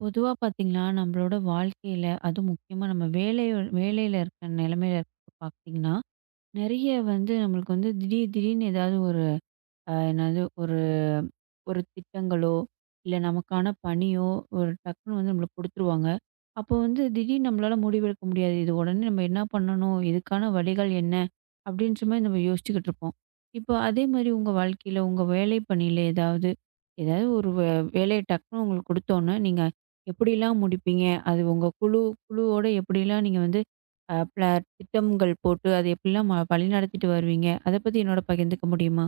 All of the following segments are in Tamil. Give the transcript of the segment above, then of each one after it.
பொதுவா பார்த்தீங்கன்னா, நம்மளோட வாழ்க்கையில அதுவும் முக்கியமா நம்ம வேலையோ வேலையில இருக்க நிலைமையில பாத்தீங்கன்னா, நெறைய நம்மளுக்கு திடீர் திடீர்னு ஏதாவது ஒரு அ என்னது ஒரு ஒரு திட்டங்களோ, இல்ல நமக்கான பணியோ, ஒரு டக்குன்னு வந்து நம்மளுக்கு குடுத்துருவாங்க. அப்போ வந்து திடீர்னு நம்மளால முடிவெடுக்க முடியாது. இது உடனே நம்ம என்ன பண்ணணும்? இதுக்கான வழிகள் என்ன? அப்படின்ற மாரி நம்ம யோசிச்சுக்கிட்டு இருப்போம். இப்போ அதே மாரி உங்க வாழ்க்கையில, உங்க வேலை பணியில ஏதாவது, ஏதாவது ஒரு வேலைய டக்குன்னு உங்களுக்கு குடுத்தோன்னே, நீங்க எப்படிலாம் முடிப்பீங்க? அது உங்க குழுவோட எப்படிலாம் நீங்க வந்து அ பிள திட்டங்கள் போட்டு, அதை எப்படிலாம் வழிநடத்திட்டு வருவீங்க? அத பத்தி என்னோட பகிர்ந்துக்க முடியுமா?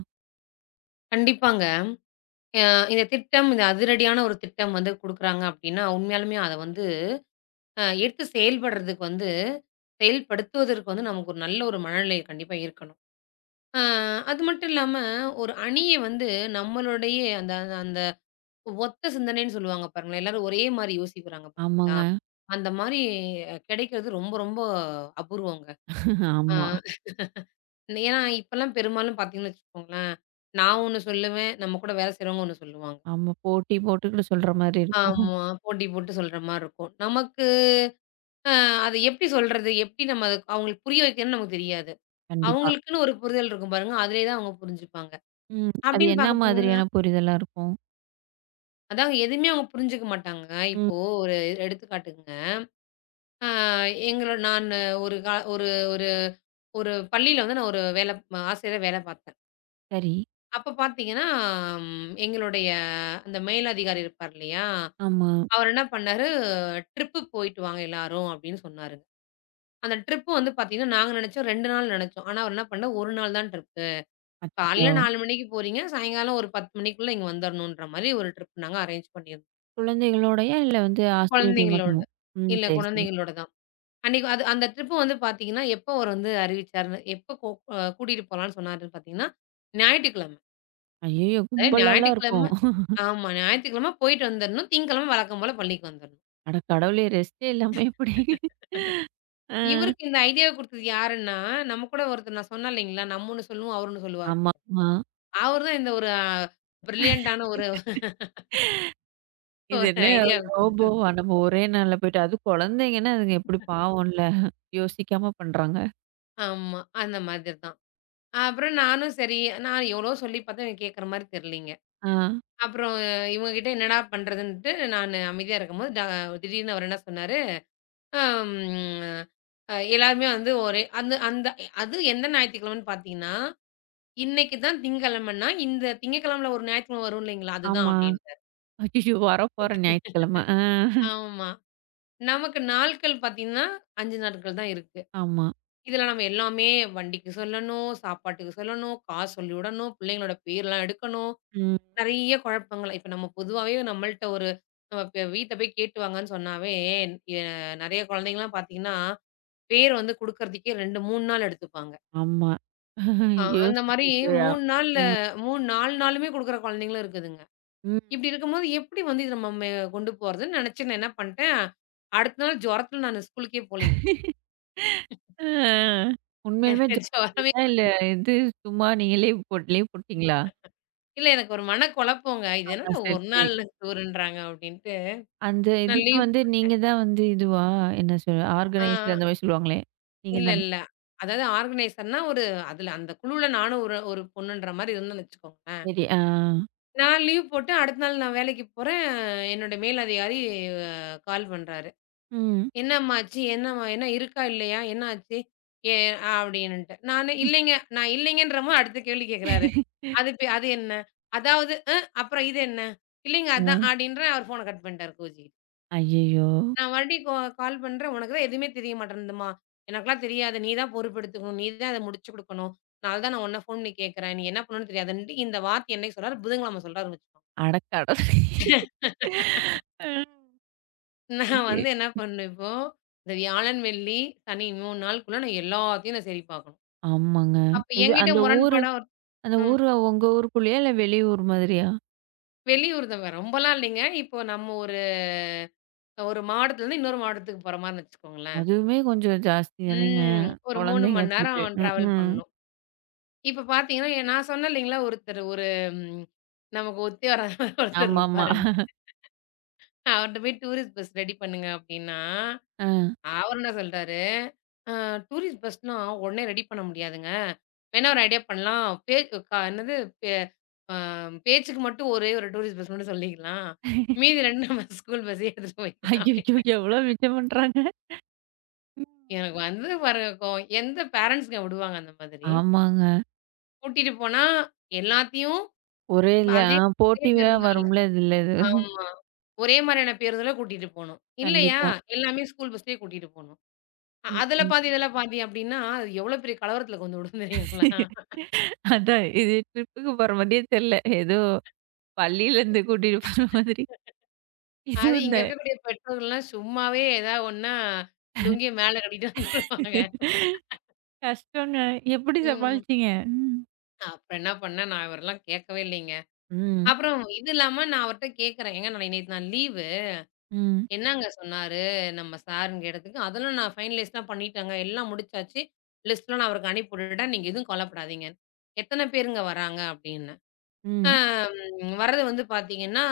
கண்டிப்பாங்க. அ இந்த திட்டம், இந்த அதிரடியான ஒரு திட்டம் வந்து குடுக்குறாங்க அப்டின்னா, உண்மையாலுமே அத வந்து எடுத்து செயல்படுறதுக்கு வந்து செயல்படுத்துவதற்கு வந்து நமக்கு ஒரு நல்ல ஒரு மனநிலை கண்டிப்பா இருக்கணும். அ அது மட்டும் இல்லாம, ஒரு அணிய வந்து நம்மளுடைய அந்த அந்த அந்த ஒத்த சிந்தனைன்னு சொல்லுவாங்க பாருங்களேன். எல்லாரும் ஒரே மாரி யோசிக்கிறாங்க ஆ. பாத்தீங்களா? ஆமாங்க. அந்த மாரி கெடைக்கிறது ரொம்ப ரொம்ப அபூர்வங்க. அ ஆமா. ஏன்னா இப்பலாம் பெரும்பாலும் பாத்தீங்கன்னு வச்சுக்கோங்களேன், நான் ஒண்ணு சொல்லுவேன், நம்ம கூட வேலை செய்றவங்க ஒண்ணு சொல்லுவாங்க. ஆமா. போட்டி போட்டுக்கிட்டு சொல்ற மாரி இருக்கும். ஆமா. போட்டி போட்டு சொல்ற மாரி இருக்கும். நமக்கு அ அது எப்படி சொல்றது? எப்படி நம்ம அத அவங்களுக்கு புரிய வைக்கணும்னு நமக்கு தெரியாது. கண்டிப்பா. அவங்களுக்குன்னு ஒரு புரிதல் இருக்கும் பாருங்க. அதிலேயே தான் அவங்க புரிஞ்சுப்பாங்க. ம். அது அப்படின்னு என்ன பார்க்க போனீங்கன்னா மாதிரியான புரிதலா இருக்கும்? அதாங்க எதுவுமே அவங்க புரிஞ்சுக்க மாட்டாங்க. ம். இப்போ ஒரு எடுத்துக்காட்டுக்குங்க. அ எங்களோட நானு ஒரு ஒரு ஒரு பள்ளியில வந்து நான் ஒரு வேல ஆசிரியரா வேல பார்த்தேன். சரி. அப்ப பார்த்தீங்கன்னா, எங்களுடைய அந்த மேலதிகாரி இருப்பார் இல்லையா? ஆமா. அவர் என்ன பண்ணாரு, "ட்ரிப்பு போயிட்டு வாங்க எல்லாரும்" அப்படின்னு சொன்னாருங்க. அந்த ட்ரிப் வந்து பார்த்தீங்கன்னா, நாங்க நெனச்சோம் 2 நாள் நெனச்சோம். ஆனா அவர் என்ன பண்ணாரு 1 நாள் தான் ட்ரிப்பு. அச்சச்சோ! காலையில 4 மணிக்கு போறீங்க, சாயங்காலம் ஒரு 10 மணிக்குள்ள இங்க வந்துரணுன்ற மாரி ஒரு ட்ரிப் நாங்க அரேஞ்ச் பண்ணியிருந்தோம். குழந்தைகளோடயா? இல்ல வந்து ஆசிரியர்கள் குழந்தைங்களோட. மட்டுமா? ம். இல்ல சரி, சரி. குழந்தைங்களோட தான். அன்னைக்கு அது அந்த ட்ரிப் வந்து பார்த்தீங்கன்னா, எப்போ அவர் வந்து அறிவிச்சாருன்னு, எப்போ கூ அ கூட்டிட்டு போலான்னு சொன்னாருன்னு பார்த்தீங்கன்னா, ஞாயிற்றுக்கிழமை. ஐயய்யோ! அதாவது கும்பலாலாம் இருக்கும். ஞாயிற்றுக்கிழமை ஆமா. ஞாயிற்றுக்கிழமை போயிட்டு வந்துரணும். திங்கட்கிழமை வழக்கம் போல பள்ளிக்கு வந்துரணும். அட கடவுளே! ரெஸ்ட்டே இல்லாம எப்படி? ஆ. இவருக்கு இந்த ஐடியாவ குடுத்தது யாருன்னா, நம்ம கூட ஒருத்தர் நான் சொன்னேன் இல்லைங்களா? நம்ம ஒண்ணு சொல்லுவோம், அவர் ஒண்ணு சொல்லுவாருன்னு. ஆமாமா. அவரு தான் இந்த ஒரு அ பிரில்லியன்ட்டான ஒரு இது ஒரு என்ன ஐடியா குடுத்தது. ரோபோவா? நம்ம ஒரே நாள்ல போயிட்டு அதுவும் குழந்தைங்கன்னா, அதுங்க எப்படி பாவம்ல. யோசிக்காம பண்றாங்க. ஆமா. அந்த மாதிரி தான். அப்புறம் நானும் சரி, நான் எவ்வளவோ சொல்லி பார்த்தேன். எனக்கு கேட்கற மாரி தெரியலீங்க. ஆ. அப்புறம் இவங்க கிட்ட என்னடா பண்றதுன்ட்டு நானு அமைதியா இருக்கும்போது, திடீர்னு அவரு என்ன சொன்னாரு, அம் அ எல்லாருமே வந்து ஒரே அந்த அந்த அது எந்த ஞாயித்துக்கிழமைன்னு பார்த்தீங்கன்னா, "இன்னைக்கு தான் திங்கக்கிழமைன்னா, இந்த திங்கக்கிழமைல ஒரு ஞாயித்துக்கிழமை வரும் இல்லைங்களா? அதுதான்" ஆமா. அப்படின்ட்டாரு. அச்சச்சோ! வரப்போற ஞாயித்துக்கிழமை. ஆ. ஆமா. நமக்கு நாட்கள் பார்த்தீங்கன்னா, 5 நாட்கள் தான் இருக்கு. ஆமா. இதுல நம்ம எல்லாமே வண்டிக்கு சொல்லணும், சாப்பாட்டுக்கு சொல்லணும், காசு சொல்லி விடணும், பிள்ளைங்களோட பேர்லாம் எடுக்கணும். ம். நெறைய குழப்பங்கள். இப்ப நம்ம பொதுவாவே நம்மள்ட்ட ஒரு நம்ம இப்ப வீட்ல போய் கேட்டு வாங்கன்னு சொன்னாவே, எ நெறைய குழந்தைங்கலாம் பார்த்தீங்கன்னா, பேர் வந்து குடுக்கறதுக்கே 2, 3 நாள் எடுத்துப்பாங்க. ஆமா. ஐயோ! அந்த மாரி அ 3 நாள்ல ம். 3 4 நாளுமே குடுக்குற குழந்தைங்களும் இருக்குதுங்க. ம். இப்டி இருக்கும்போது எப்படி வந்து இத நம்ம கொண்டு போறதுன்னு நெனச்சு நான் என்ன பண்ட்டேன், அடுத்த நாள் ஜொரத்துல நானு ஸ்கூலுக்கே போலீங்க. ஆ. உண்மையிலுமே எனக்கு ஜுரம் ஜொரமே வந்துச்சா? இல்ல இது சும்மா நீங்க லீவ் போட்டீங்களா? இல்ல எனக்கு ஒரு மனக்குழப்பங்க. இது ஆ என்னடா சரி, ஒரு சரி. நாள் டூருன்றாங்க அப்டின்ட்டு. அந்த நான் இதுக்கு லீவ் வந்து நீங்க தான் வந்து இதுவா? என்ன சொல் ஆ ஆர்கனைசர் அந்த மாரி சொல்லுவாங்களே! நீங்க இல்ல, தானா? இல்ல. அதாவது ஆர்கனைசர்னா ஒரு அதுல அந்த குழுல நானும் ஒரு ஒரு பொண்ணுன்ற மாரி இருந்தேன்னு வச்சுக்கோங்களேன். சரி. ஆ. நான் லீவ் போட்டு அடுத்த நாள் நான் வேலைக்கு போறேன். என்னோட மேல் அதிகாரி அ கால் பண்றாரு. ம். "என்னம்மா ஆச்சு? என்னம்மா என்ன இருக்கா? இல்லையா? என்ன ஆச்சு?" ஏ அப்டின்னுட்டு. நானு இல்லைங்க. நான் இல்லைங்கன்றமோ அடுத்த கேள்வி கேட்குறாரு. அது என்ன? அதாவது, அப்புறம் இது என்ன? இல்லைங்க ஆ. அதான் அப்டின்றேன். அவர் ஃபோன கட் பண்ணிட்டாரு கூஜி. ஐயய்யோ! நான் மறுபடியும் கால் பண்றேன். "உனக்கு தான் எதுவுமே தெரிய மாட்டேன்தும்மா. எனக்கெல்லாம் தெரியாது. நீ தான் பொறுப்பெடுத்துக்கணும். நீ தான் அத முடிச்சு குடுக்கணும். அதனால தான் நான் உன்ன ஃபோன் பண்ணி கேட்கிறேன். நீ என்ன பண்ணணும்னு தெரியாதுன்ட்டு" இந்த வார்த்தை என்னைக்கு சொல்றாரு? புதன்கிழமை சொல்றாருன்னு வச்சுக்கோங்க. அட கடவுளே! ஆ. நான் ஐயோ! வந்து என்ன பண்ணணும் இப்போ, இந்த வியாழன், வெள்ளி, சனி 3 நாளுக்குள்ள நான் எல்லாத்தையும் நான் சரி பார்க்கணும். ஆமாங்க. அப்ப இது என்கிட்ட முரண்பாடா ஒரு அந்த ம். ஊரு உங்க ஊருக்குள்ளேயா? இல்ல வெளியூர் மாதிரியா? வெளியூர் தான் வேற ரொம்பலாம் இல்லைங்க. இப்போ நம்ம ஒரு ஒரு மாவட்டத்துலருந்து இன்னொரு மாவட்டத்துக்கு போற மாரின்னு வச்சுக்கோங்களேன். அதுவுமே கொஞ்சம் ஜாஸ்தி தானேங்க. ம். ஒரு 3 குழந்தைங்க மணி வச்சுட்டு. நேரம் டிராவல் ம்ஹ்ம். பண்ணணும். இப்ப பார்த்தீங்கன்னா, நான் சொன்னேன் இல்லைங்களா, ஒருத்தர் ஒரு ம் நமக்கு ஒத்தே வராத ஒருத்தர் ஆமாமா. இருப்பாருன்ட்டு. அவர்ட்ட போய் டூரிஸ்ட் பஸ் ரெடி பண்ணுங்க அப்டின்னா, அ. அவரு என்ன சொல்ட்டாரு, "அ டூரிஸ்ட் பஸ்லாம் உடனே ரெடி பண்ண முடியாதுங்க. வேணா ஒரு ஐடியா பண்ணலாம். பே க என்னது பே அ பேச்சுக்கு மட்டும் ஒரே ஒரு டூரிஸ்ட் பஸ் மட்டும் சொல்லிக்கலாம். மீதி 2 நம்ம ஸ்கூல் பஸ்ஸே எடுத்துட்டு போய்க்கலாம்" ஐய்யய்யோ! அப்டின்னு. எவ்ளோ மிச்சம் பண்றாங்க. ம். எனக்கு வந்தது பாருங்க கோவம். எந்த பேரண்ட்ஸ்ங்க விடுவாங்க அந்த மாதிரி? ஆமாங்க. கூட்டிட்டு போனா எல்லாத்தையும் ஒரே இல்ல அதே ஆ ஒரே போட்டியா பேருந்துல வரும்ல இதுல இது. ஆமா. ஒரே மாரியான பேருந்துல கூட்டிட்டு போணும். இல்லையா, கண்டிப்பா. எல்லாமே ஸ்கூல் பஸ்லயே கூட்டிட்டு போணும். ம், அதுல ம். பாதி, இதுல பாதி அப்டின்னா, அது எவ்ளோ பெரிய கலவரத்துல கொண்டு விடும் தெரியுங்களா? அதான் இது ட்ரிப்புக்கு போற மாதிரியே தெர்ல. ஏதோ பள்ளியிலேருந்து கூட்டிட்டு போற மாதிரி. இது அது இந்த இங்க இருக்கக்கூடிய பெற்றோர்கள்லாம் சும்மாவே ஏதாவது ஒண்ணுன்னா, லுங்கிய மேல கட்டிட்டு வந்துருவாங்க. கஷ்டங்க. எப்படி ம். சமாளிச்சீங்க? ம். அப்புறம் என்ன பண்ணேன், நான் இவரெல்லாம் கேட்கவே இல்லைங்க. ம். அப்புறம் இது இல்லாம நான் அவர்ட்ட கேட்கிறேன். ஏங்க நான் நேத்து நான் லீவு. ம். என்னங்க சொன்னாரு நம்ம சாருன்னு கேட்டதுக்கு, "அதெல்லாம் நான் ஃபைனலைஸ்லாம் பண்ணிட்டேங்க. எல்லாம் முடிச்சாச்சு. லிஸ்ட்லாம் நான் அவருக்கு அனுப்பி விட்டுட்டேன். நீங்க எதுவும் கவலைப்படாதீங்க." "எத்தன பேருங்க வராங்க?" அப்படின்னேன். "அ ம். ம் வர்றது வந்து பார்த்தீங்கன்னா,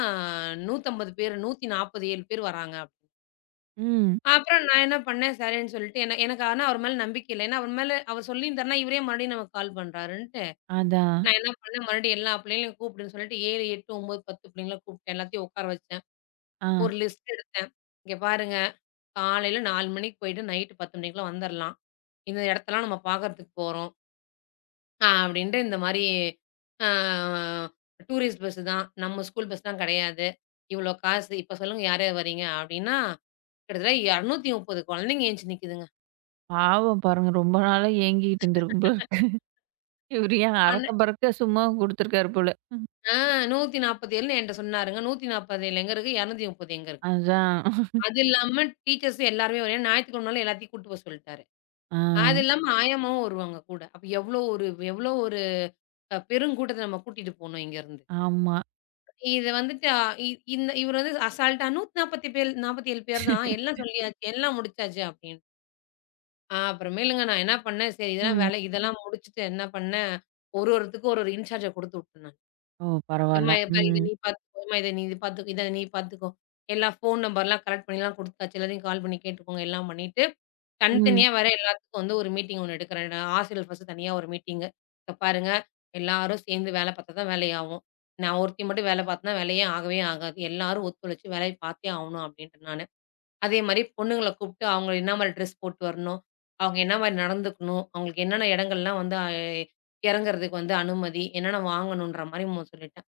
150 பேர் 147 பேர் வராங்க." ம். அப்புறம் நான் என்ன பண்ணேன், சரின்னு சொல்லிட்டு என எனக்கு ஆனா அவர் மேல நம்பிக்கை இல்ல. ஏன்னா, அவர் மேல அவர் சொல்லியிருந்தாருன்னா, இவரே மறுபடியும் நமக்கு கால் பண்றாருன்ட்டு, அதான். நான் என்ன பண்ணேன், மறுபடியும் எல்லா பிள்ளைங்களையும் கூப்பிடுன்னு சொல்லிட்டு 7, 8, 9, 10 பிள்ளைங்கள கூப்பிட்டேன். எல்லாத்தையும் உட்கார வச்சேன். ஆ. ஒரு லிஸ்ட் எடுத்தேன். "இங்க பாருங்க. காலையில 4 மணிக்கு போயிட்டு நைட்டு 10 மணிக்குள்ள வந்துரலாம். இந்த இடத்தெல்லாம் நம்ம பார்க்கறதுக்கு போறோம். அப்படின்ட்டு இந்த மாரி அ டூரிஸ்ட் பஸ் தான். நம்ம ஸ்கூல் பஸ்லாம் கிடையாது. இவ்வளோ காசு. இப்ப சொல்லுங்க யார் யார் வரீங்க? அப்படின்னா, கிட்டத்தட்ட 230 குழந்தைங்க எந்திச்சு நிக்குதுங்க. பாவம் பாருங்க. ரொம்ப நாளா ஏங்கிக்கிட்டு இருந்திருக்கும் போல இவரு ஏன் ஆனா அறக்க பறக்க சும்மா குடுத்துருக்காரு போல. ம். ஆ 147ன்னு என்ட்ட சொன்னாருங்க. 147 எங்க இருக்கு? 230 எங்க இருக்கு? அதான். அது இல்லாம டீச்சர்ஸ் எல்லாருமே வர ஞாயித்துக்கிழமனால எல்லாத்தையும் கூட்டு போக சொல்லிட்டாரு. ஆ, அது இல்லாம ஆயம்மாவும் வருவாங்க கூட. அப்ப எவ்வளோ ஒரு பெருங்கூட்டத்த நம்ம கூட்டிட்டு போணும் இங்கருந்து. ஆமா. இது வந்துட்டு அ இ இந்த இவர் வந்து அசால்ட்டா 147 பேர் 47 பேர் தான். எல்லாம் சொல்லியாச்சு, எல்லாம் முடிச்சாச்சு அப்படின்னு. அப்புறமேலுங்க நான் என்ன பண்ணேன், சரி இதெல்லாம் ம். வேலை இதெல்லாம் முடிச்சுட்டு என்ன பண்ணேன், ஒரு ஒருத்துக்கு ஒரு ஒரு இன்சார்ஜ குடுத்து விட்டேன் நான். ஓ! எம்மா பரவால்ல. எப்பா இத ம். நீ பார்த்துக்கோ, எம்மா இத நீ இது பார்த்துக்கோ, இத நீ பார்த்துக்கோ. எல்லா ஃபோன் நம்பர்லாம் கலெக்ட் பண்ணிலாம் குடுத்தாச்சு. எல்லாத்தையும் கால் பண்ணி கேட்டுக்கோங்க, எல்லாம் பண்ணிட்டு, ம். தனித்தனியா வேற எல்லாத்துக்கும் வந்து ஒரு மீட்டிங் ஒண்ணு எடுக்கிறேன். நான் ஆசிரியர்கள் ஃபர்ஸ்ட்டு தனியா ஒரு மீட்டிங்கு. "இங்க பாருங்க, எல்லாரும் சேர்ந்து வேலை பார்த்தா தான் வேலையாகும். நான் ஒருத்தி மட்டும் வேலை பார்த்தேன்னா வேலையே ஆகவே ஆகாது. எல்லாரும் ஒத்துழைச்சு வேலைய பார்த்தே ஆவணும்" அப்படின்ட்டேன் நானு. அதே மாரி பொண்ணுங்கள கூப்ட்டு அவங்க என்ன மாரி ட்ரெஸ் போட்டு வரணும், அவங்க என்ன மாரி நடந்துக்கணும், அவங்களுக்கு என்னென்ன இடங்கள்லாம் வந்து இறங்குறதுக்கு வந்து அனுமதி, என்னென்ன வாங்கணுன்ற மாரி சொல்லிட்டேன்.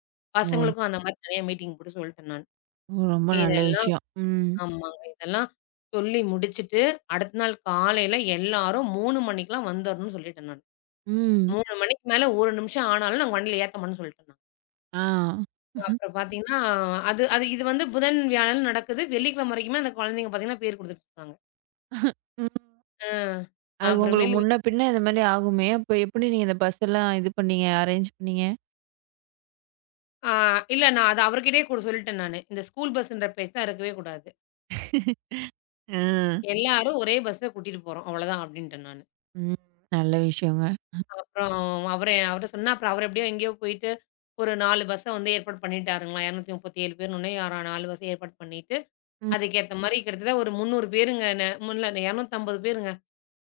ஓ! பசங்களுக்கும் அந்த மாரி தனியா மீட்டிங் போட்டு சொல்லிட்டேன் நான். ஓ! ரொம்ப நல்ல இதெல்லாம் விஷயம். ம். ஆமாங்க. இதெல்லாம் சொல்லி முடிச்சுட்டு, அடுத்த நாள் காலையில எல்லாரும் 3 மணிக்கெல்லாம் வந்துரணும்னு சொல்லிட்டேன் நான். ம். 3 மணிக்கு மேல 1 நிமிஷம் ஆனாலும் நாங்க வண்டியில ஏத்த மாட்டோம்னு சொல்லிட்டேன் நான். ஆ. அப்புறம் பார்த்தீங்கன்னா, அது அது இது வந்து புதன், வியாழன் நடக்குது. வெள்ளிக்கிழமை வரைக்குமே அந்த குழந்தைங்க பார்த்தீங்கன்னா பேர் குடுத்துட்டுருக்காங்க. ம். அ. அது உங்களுக்கு அப்புறமேலு முன்ன பின்ன இந்த மாரி ஆகுமே! அப்ப எப்படி நீங்க இந்த பஸ் எல்லாம் இது பண்ணீங்க? அரேஞ்ச் பண்ணீங்க? ஆ, இல்ல நான் அது அவர்கிட்டயே கூட சொல்லிட்டேன் நானு. இந்த ஸ்கூல் பஸ்ன்ற பேச்செல்லாம் இருக்கவே கூடாது. ஆ. எல்லாரும் ஒரே பஸ்ல கூட்டிட்டு போறோம். அவ்வளதான் அப்டின்ட்டேன் நானு. ம். நல்ல விஷயங்க. அப்புறம் அவரு அவரு சொன்னா அப்புறம் அவரு எப்படியோ எங்கேயோ போயிட்டு ஒரு 4 பஸ்ஸ வந்து ஏற்பாடு பண்ணிட்டாருங்களாம். 237 பேருன்னோனே, யாரா 4 பஸ் ஏற்பாடு பண்ணிட்டு, ம். அதுக்கேத்த மாரி கிட்டத்தட்ட ஒரு 300 பேருங்க முன்ல 250 பேருங்க.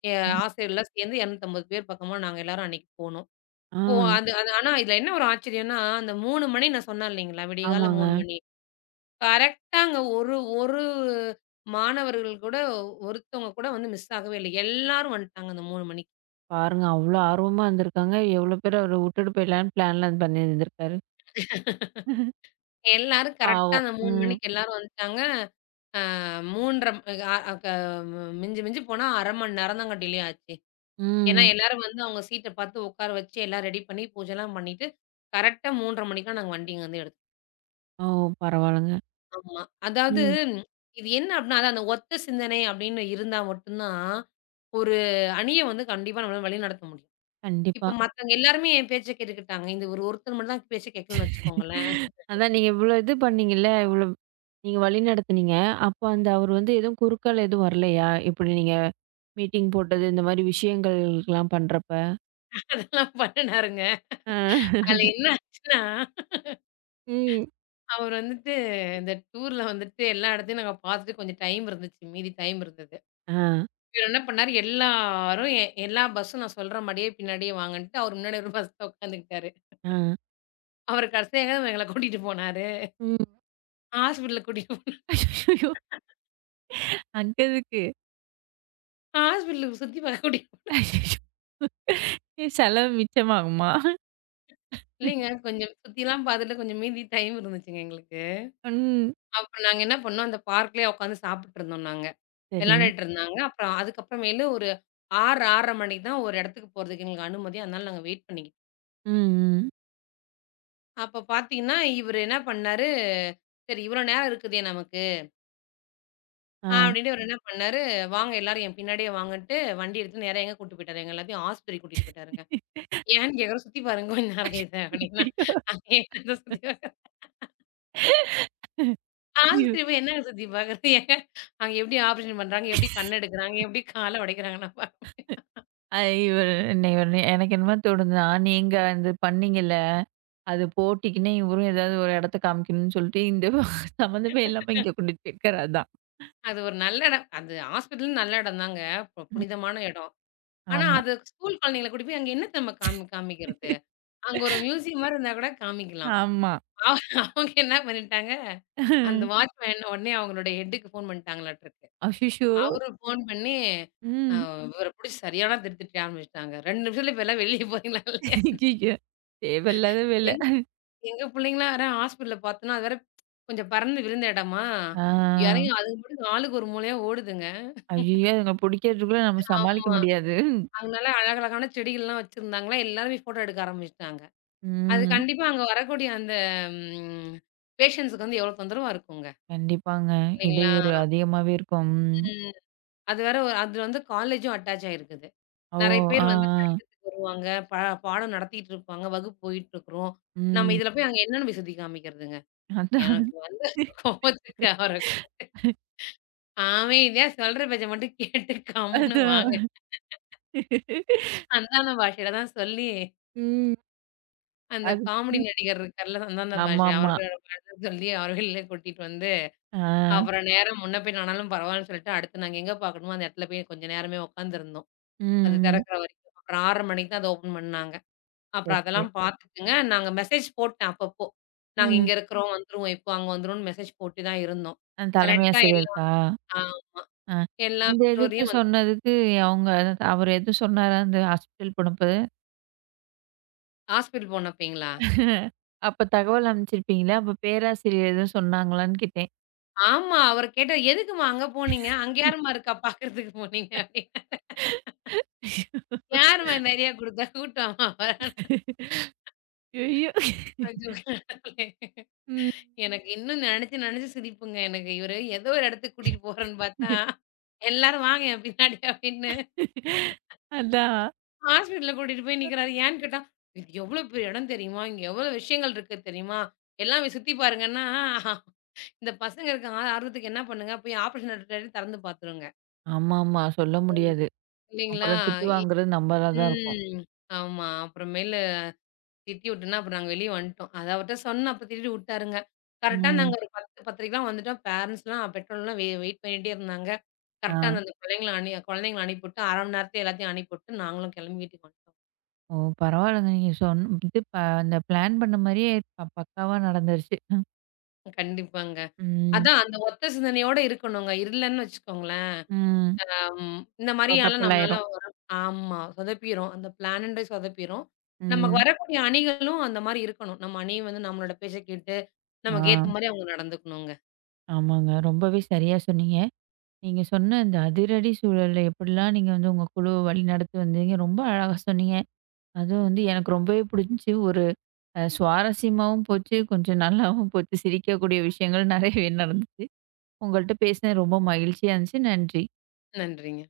எ ம். ஆசிரியர்லாம் சேர்ந்து 250 பேர் பக்கமா நாங்க எல்லாரும் அன்னைக்கு போனோம். ஆ, போ அது அது ஆனா இதுல என்ன ஒரு ஆச்சரியம்னா, அந்த 3 மணி நான் சொன்னேன் இல்லைங்களா? விடியகாலைல 3 ஆமாங்க. மணி. கரெக்ட்டா அங்க ஒரு ஒரு மாணவர்கள் கூட ஒருத்தவங்க கூட வந்து மிஸ் ஆகவே இல்ல. எல்லாரும் வந்துட்டாங்க அந்த 3 மணிக்கு. பாருங்க அவ்ளோ ஆர்வமா இருந்திருக்காங்க. எவ்ளோ பேர அவர வுட்டுட்டு போயிடலான்னு பிளான்லாம் பண்ணியிருந்திருக்காரு. எல்லாரும் கரெக்ட்டா பாவம். அந்த 3 ம். மணிக்கு எல்லாரும் வந்துட்டாங்க. அ 3:30 அ அ க மிஞ்சி மிஞ்சி போனா 1/2 மணி நேரம் தாங்க டிலே ஆச்சு. ஏன்னா ம். எல்லாரும் வந்து அவங்க சீட்ட பார்த்து உட்கார வச்சு எல்லாம் ரெடி பண்ணி பூஜைலாம் பண்ணிட்டு, கரெக்ட்டா 3:30 மணிக்கெல்லாம் நாங்க வண்டி இங்கருந்து எடுத்தோம். ஓ! பரவால்லங்க. ஆமா. அதாவது ம். ம், இது என்ன அப்படின்னா, அதான் அந்த ஒத்த சிந்தனை அப்படின்னு இருந்தா மட்டும் தான், ஒரு அணிய வந்து கண்டிப்பா நம்மளால வழிநடத்த முடியும். கண்டிப்பா. இப்ப மத்தவங்க எல்லாருமே என் பேச்ச கேட்டுக்கிட்டாங்க. இந்த ஒரு ஒருத்தர் மட்டும் தான் பேச்ச கேட்கலன்னு வச்சுக்கோங்களேன். அதான் நீங்க இவ்ளோ இது பண்ணீங்கல்ல, இவ்ளோ நீங்க வழிநடத்துனீங்க. அப்ப அந்த அவரு வந்து எதுவும் குறுக்கால எதுவும் வரலையா? இப்டி நீங்க மீட்டிங் போட்டது, இந்த மாரி விஷயங்கள்லாம் பண்றப்ப? நல்லா பண்ணுனாருங்க. ஆ. அதுல என்ன ஆச்சுன்னா, ம். அவர் வந்துட்டு இந்த டூர்ல வந்துட்டு எல்லா இடத்தையும் நாங்க பார்த்துட்டு கொஞ்சம் டைம் இருந்துச்சு. மீதி டைம் இருந்தது. ஆ, இவரு என்ன பண்ணாரு, எல்லாரும் எல்லா பஸ்ஸும் நான் சொல்ற மாரியே பின்னாடியே வாங்கன்ட்டு, அவர் முன்னாடி ஒரு பஸ்ல உட்காந்துக்கிட்டாரு. ஆ. அவரு கடைசியா எங்கள கூட்டிட்டு போனாரு. ம். ஹாஸ்பிட்டலுக்கு கூட்டிட்டு போனாரு. அய்யய்யோ! அங்க எதுக்கு? ஹாஸ்பிட்டலுக்கு சுத்தி பார்க்க கூட்டிட்டு போ- அய்யய்யோ! என் செலவு மிச்சமாகுமா? இல்லைங்க. கொஞ்சம் சுத்திலாம் பார்த்துட்டு கொஞ்சம் மீதி டைம் இருந்துச்சுங்க எங்களுக்கு. ம். அப்ப நாங்க என்ன பண்ணோம், அந்த பார்க்லயே உட்காந்து சாப்பிட்டுருந்தோம் நாங்க. சரி. விளையாண்டுட்டு இருந்தாங்க. அப்புறம் அதுக்கப்புறமேலு ஒரு 6, 6:30 மணிக்கு தான் ஒரு இடத்துக்கு போறதுக்கு எங்களுக்கு அனுமதி. அதனால நாங்க வெயிட் பண்ணிக்கிட்டு ம், ம். அப்ப பார்த்தீங்கன்னா, இவரு என்ன பண்ணாரு, "சரி இவ்வளோ நேரம் இருக்குதே நமக்கு" ஆ. அப்படின்னு இவரு என்ன பண்ணாரு, "வாங்க எல்லாரும் என் பின்னாடியே வாங்கன்ட்டு" வண்டி எடுத்து நேரா எங்க கூட்டிட்டு போயிட்டாரு, எங்க எல்லாத்தையும் ஆஸ்பத்திரிக்கு கூட்டிட்டு போயிட்டாருங்க. ஏன்னு கேட்குறோம், "சுத்தி பாருங்க கொஞ்ச நேரம் இத" அப்படின்னா, ஐயய்யோ! "அங்க என்னத்த சுத்தி பாக்க ஐயோ! ஆஸ்பத்திரி போய் என்னங்க சுத்தி பாக்குறது? அங்க எப்படி ஆப்ரேஷன் பண்றாங்க? எப்படி கண் எடுக்குறாங்க? எப்படி கால உடைக்கிறாங்க?" நான் பார்ப்பேன். அ இவரு எனக்கு என்னமோ தோணுதுன்னா, நீங்க வந்து பண்ணீங்கல்ல அது போட்டிக்குன்னே இவரும் ஏதாவது ஒரு இடத்த காமிக்கணும்னு சொல்லிட்டு, இந்த சம்மந்தமே இல்லாம இங்க கொண்டுட்டு போயிருக்காரு அதான். அது ஒரு நல்ல இடம். அது ஹாஸ்பிட்டலும் நல்ல இடம் தாங்க. ம். புனிதமான இடம். ஆனா, ஆமா. அது ஸ்கூல் குழந்தைங்கள கூட்டி போய் அங்க என்ன தெரியுமா காமிக்கிறது? அங்க ஒரு மியூசியம் மாரி இருந்தா கூட காமிக்கலாம். ஆமா. அவ அவங்க என்ன பண்ணிட்டாங்க, அந்த வாட்ச்மேன் உடனே அவங்களுடைய ஹெட்டுக்கு ஃபோன் பண்ணிட்டாங்களாட்டுருக்கு. அஷிஷோ! அவரு ஃபோன் பண்ணி, அ ம். ம். இவர புடிச்சு சரியான திட்டு திட்ட ஆரம்பிச்சுட்டாங்க. 2 நிமிஷத்துல இப்ப எல்லாம் வெளிய போறீங்களா இல்லையா? ஐயய்யோ! தேவையில்லாத வேலை. எங் எங்க பிள்ளைங்கலாம் வேற ஹாஸ்பிட்டல்ல பார்த்தோன்னா, அது வேற கொஞ்சம் பறந்து விரிந்த இடமா, ஆ. யாரையும் அது பாட்டுக்கு ஆளுக்கு ஒரு மூலையா ஓடுதுங்க. ஐயய்யோ! அதுங்க பிடிக்கிறதுக்குள்ள நம்ம சமாளிக்க ஆமா. முடியாது. அதனால அழகழகான செடிகள்லாம் வச்சிருந்தாங்களா, எல்லாருமே ஃபோட்டோ எடுக்க ஆரம்பிச்சுட்டாங்க. அது ம். கண்டிப்பா அங்க வரக்கூடிய அந்த ம் பேஷண்ட்ஸுக்கு வந்து எவ்வளோ தொந்தரவா இருக்குங்க. கண்டிப்பாங்க. இல்லைங்களா? இடையூறு அதிகமாவே இருக்கும். ம். ம். அது வேற ஒரு- அது வந்து காலேஜும் அட்டாச் ஆயிருக்குது. ஓ! நெறைய ஆ, பேர் ஆ. வந்து படிக்கிறதுக்கு வருவாங்க. பாடம் நடத்திட்டு இருப்பாங்க. வகுப்பு போயிட்டு இருக்கிறோம். நம்ம ம். இதுல போய் அங்க என்னன்னு போய் சுத்தி காமிக்கிறதுங்க? அதான். எனக்கு வந்து கோவத்துக்கு அவர கூப்ட்டு அமைதியா சொல்ற பேச்ச மட்டும் கேட்டு கம்முனு வாங்க. அதான். அந்தான பாஷையில தான் சொல்லி ம். அந்த அது காமெடி ம். நடிகர் இருக்கார்ல, சந்தான பாஷா ஆமாமா. அவரோட படத்தை சொல்லி அவர் வெளில கூட்டிட்டு வந்து, ஆ. அப்புறம் நேரம் முன்ன பின்ன ஆனாலும் பரவாயில்லன்னு சொல்லிட்டு, அடுத்து நாங்க எங்க பார்க்கணுமோ அந்த இடத்துல போய் கொஞ்ச நேரமே உட்காந்துருந்தோம். அது ம். ம். திறக்கிற வரைக்கும். அப்புறம் 6:30 மணிக்கு தான் அத ஓப்பன் பண்ணாங்க. சரி, அப்புறம் சரி. அதெல்லாம் பார்த்துட்டுங்க, நாங்க மெசேஜ் போட்டேன் அப்பப்போ. நாங்க ம். இங்க இருக்கிறோம், வந்துருவோம் இப்போ, அங்க வந்துருவோம்னு மெசேஜ் போட்டு தான் இருந்தோம். அ தலைமை கரெக்ட்டா ஆசிரியருக்கா? ஆமா. அ. எல்லா இந்த எதுக்கு பெற்றோரையும் வந்து சொன்னதுக்கு அவங்க அவரு எதுவும் சொன்னாரா? இந்த ஹாஸ்பிட்டல் போனப்போது? ஹாஸ்பிட்டல் போனப்பங்களா? அப்ப தகவல் அனுப்பிச்சிருப்பீங்களா? அப்ப பேராசிரியர் எதுவும் சொன்னாங்களான்னு கேட்டேன். ஆமா. அவரு கேட்டாரு, "எதுக்கும்மா அங்க போனீங்க? அங்க யாரும்மா இருக்கா பார்க்கறதுக்கு போனீங்க?" யாரும்மா நெறையா குடுத்தா? கூட்டமா? ஐயோ! ஐயோ! கடவுளே! ம். எனக்கு இன்னும் நெனச்சு நெனச்சு சிரிப்புங்க. எனக்கு இவரு ஏதோ ஒரு இடத்துக்கு கூட்டிட்டு போறேன்னு பார்த்தா, எல்லாரும் வாங்க என் பின்னாடி அப்படின்னு அதான். ஹாஸ்பிட்டல்ல கூட்டிட்டு போய் நிக்கிறாரு. ஏன்னு கேட்டா, "இது எவ்ளோ பெரிய இடம் தெரியுமா? இங்க எவ்ளோ விஷயங்கள் இருக்கு தெரியுமா? எல்லாம் போய் சுத்தி பாருங்கன்னா" இந்த பசங்க இருக்க ஆர்வத்துக்கு என்ன பண்ணுங்க, போய் ஆப்ரேஷன் தியேட்டர் திறந்து பார்த்துருங்க. ஆமாமா. சொல்ல ம். முடியாது. இல்லைங்களா? அப்புறம் திட்டு இ வாங்குறது நம்மளா தான் இருக்கும். ம். ஆமா. அப்புறமேலு திட்டி விட்டேன்னா, அப்புறம் நாங்க வெளிய வந்துட்டோம். அத அவர்ட்ட சொன்னேன். அப்ப திட்டி விட்டாருங்க. கரெக்ட்டா நாங்க ம். ஒரு 10, 10:30க்கலாம் வந்துட்டோம். பேரன்ட்ஸ்லாம், பெற்றோர்லாம் வெயிட் பண்ணிட்டே இருந்தாங்க. ஆ. கரெக்ட்டா அந்தந்த பிள்ளைங்கள குழந்தைங்கள அனுப்பிவிட்டு, 1/2 மணி நேரத்துல எல்லாத்தையும் அனுப்பிவிட்டு, நாங்களும் கிளம்பி வீட்டுக்கு வந்துட்டோம். ஓ! பரவாயில்லங்க. நீங்க சொன் இது ப அந்த பிளான் பண்ண மாரியே பக்காவா நடந்துருச்சு. கண்டிப்பாங்க. ம். அதான் அந்த ஒத்த சிந்தனையோட இருக்கணுங்க. இல்லன்னு வச்சுக்கோங்களேன், ம். இந்த மாரியால சொதப்பல் நம்மளால ஆயிரும். வரும் ஆமா. சொதப்பிரும். அந்த பிளான்ன்றே சொதப்பிரும். நமக்கு ம். வரக்கூடிய அணிகளும் அந்த மாரி இருக்கணும். நம்ம அணி வந்து நம்மளோட பேச்ச கேட்டு, ஆ, நமக்கு ஏத்த மாரி அவங்க நடந்துக்கணுங்க. ஆமாங்க. ரொம்பவே சரியா சொன்னீங்க. நீங்க சொன்ன இந்த அதிரடி சூழல்ல எப்படிலாம் நீங்க வந்து உங்க குழுவ வழிநடத்தி வந்தீங்க, ரொம்ப அழகா சொன்னீங்க. அதுவும் வந்து எனக்கு ரொம்பவே புடிச்சு. ஒரு அ சுவாரஸ்யமாவும் போச்சு, கொஞ்சம் நல்லாவும் போச்சு. சிரிக்கக்கூடிய விஷயங்கள் நெறையவே நடந்துச்சு. உங்கள்ட்ட பேசினது ரொம்ப மகிழ்ச்சியா இருந்துச்சு. நன்றி. நன்றிங்க.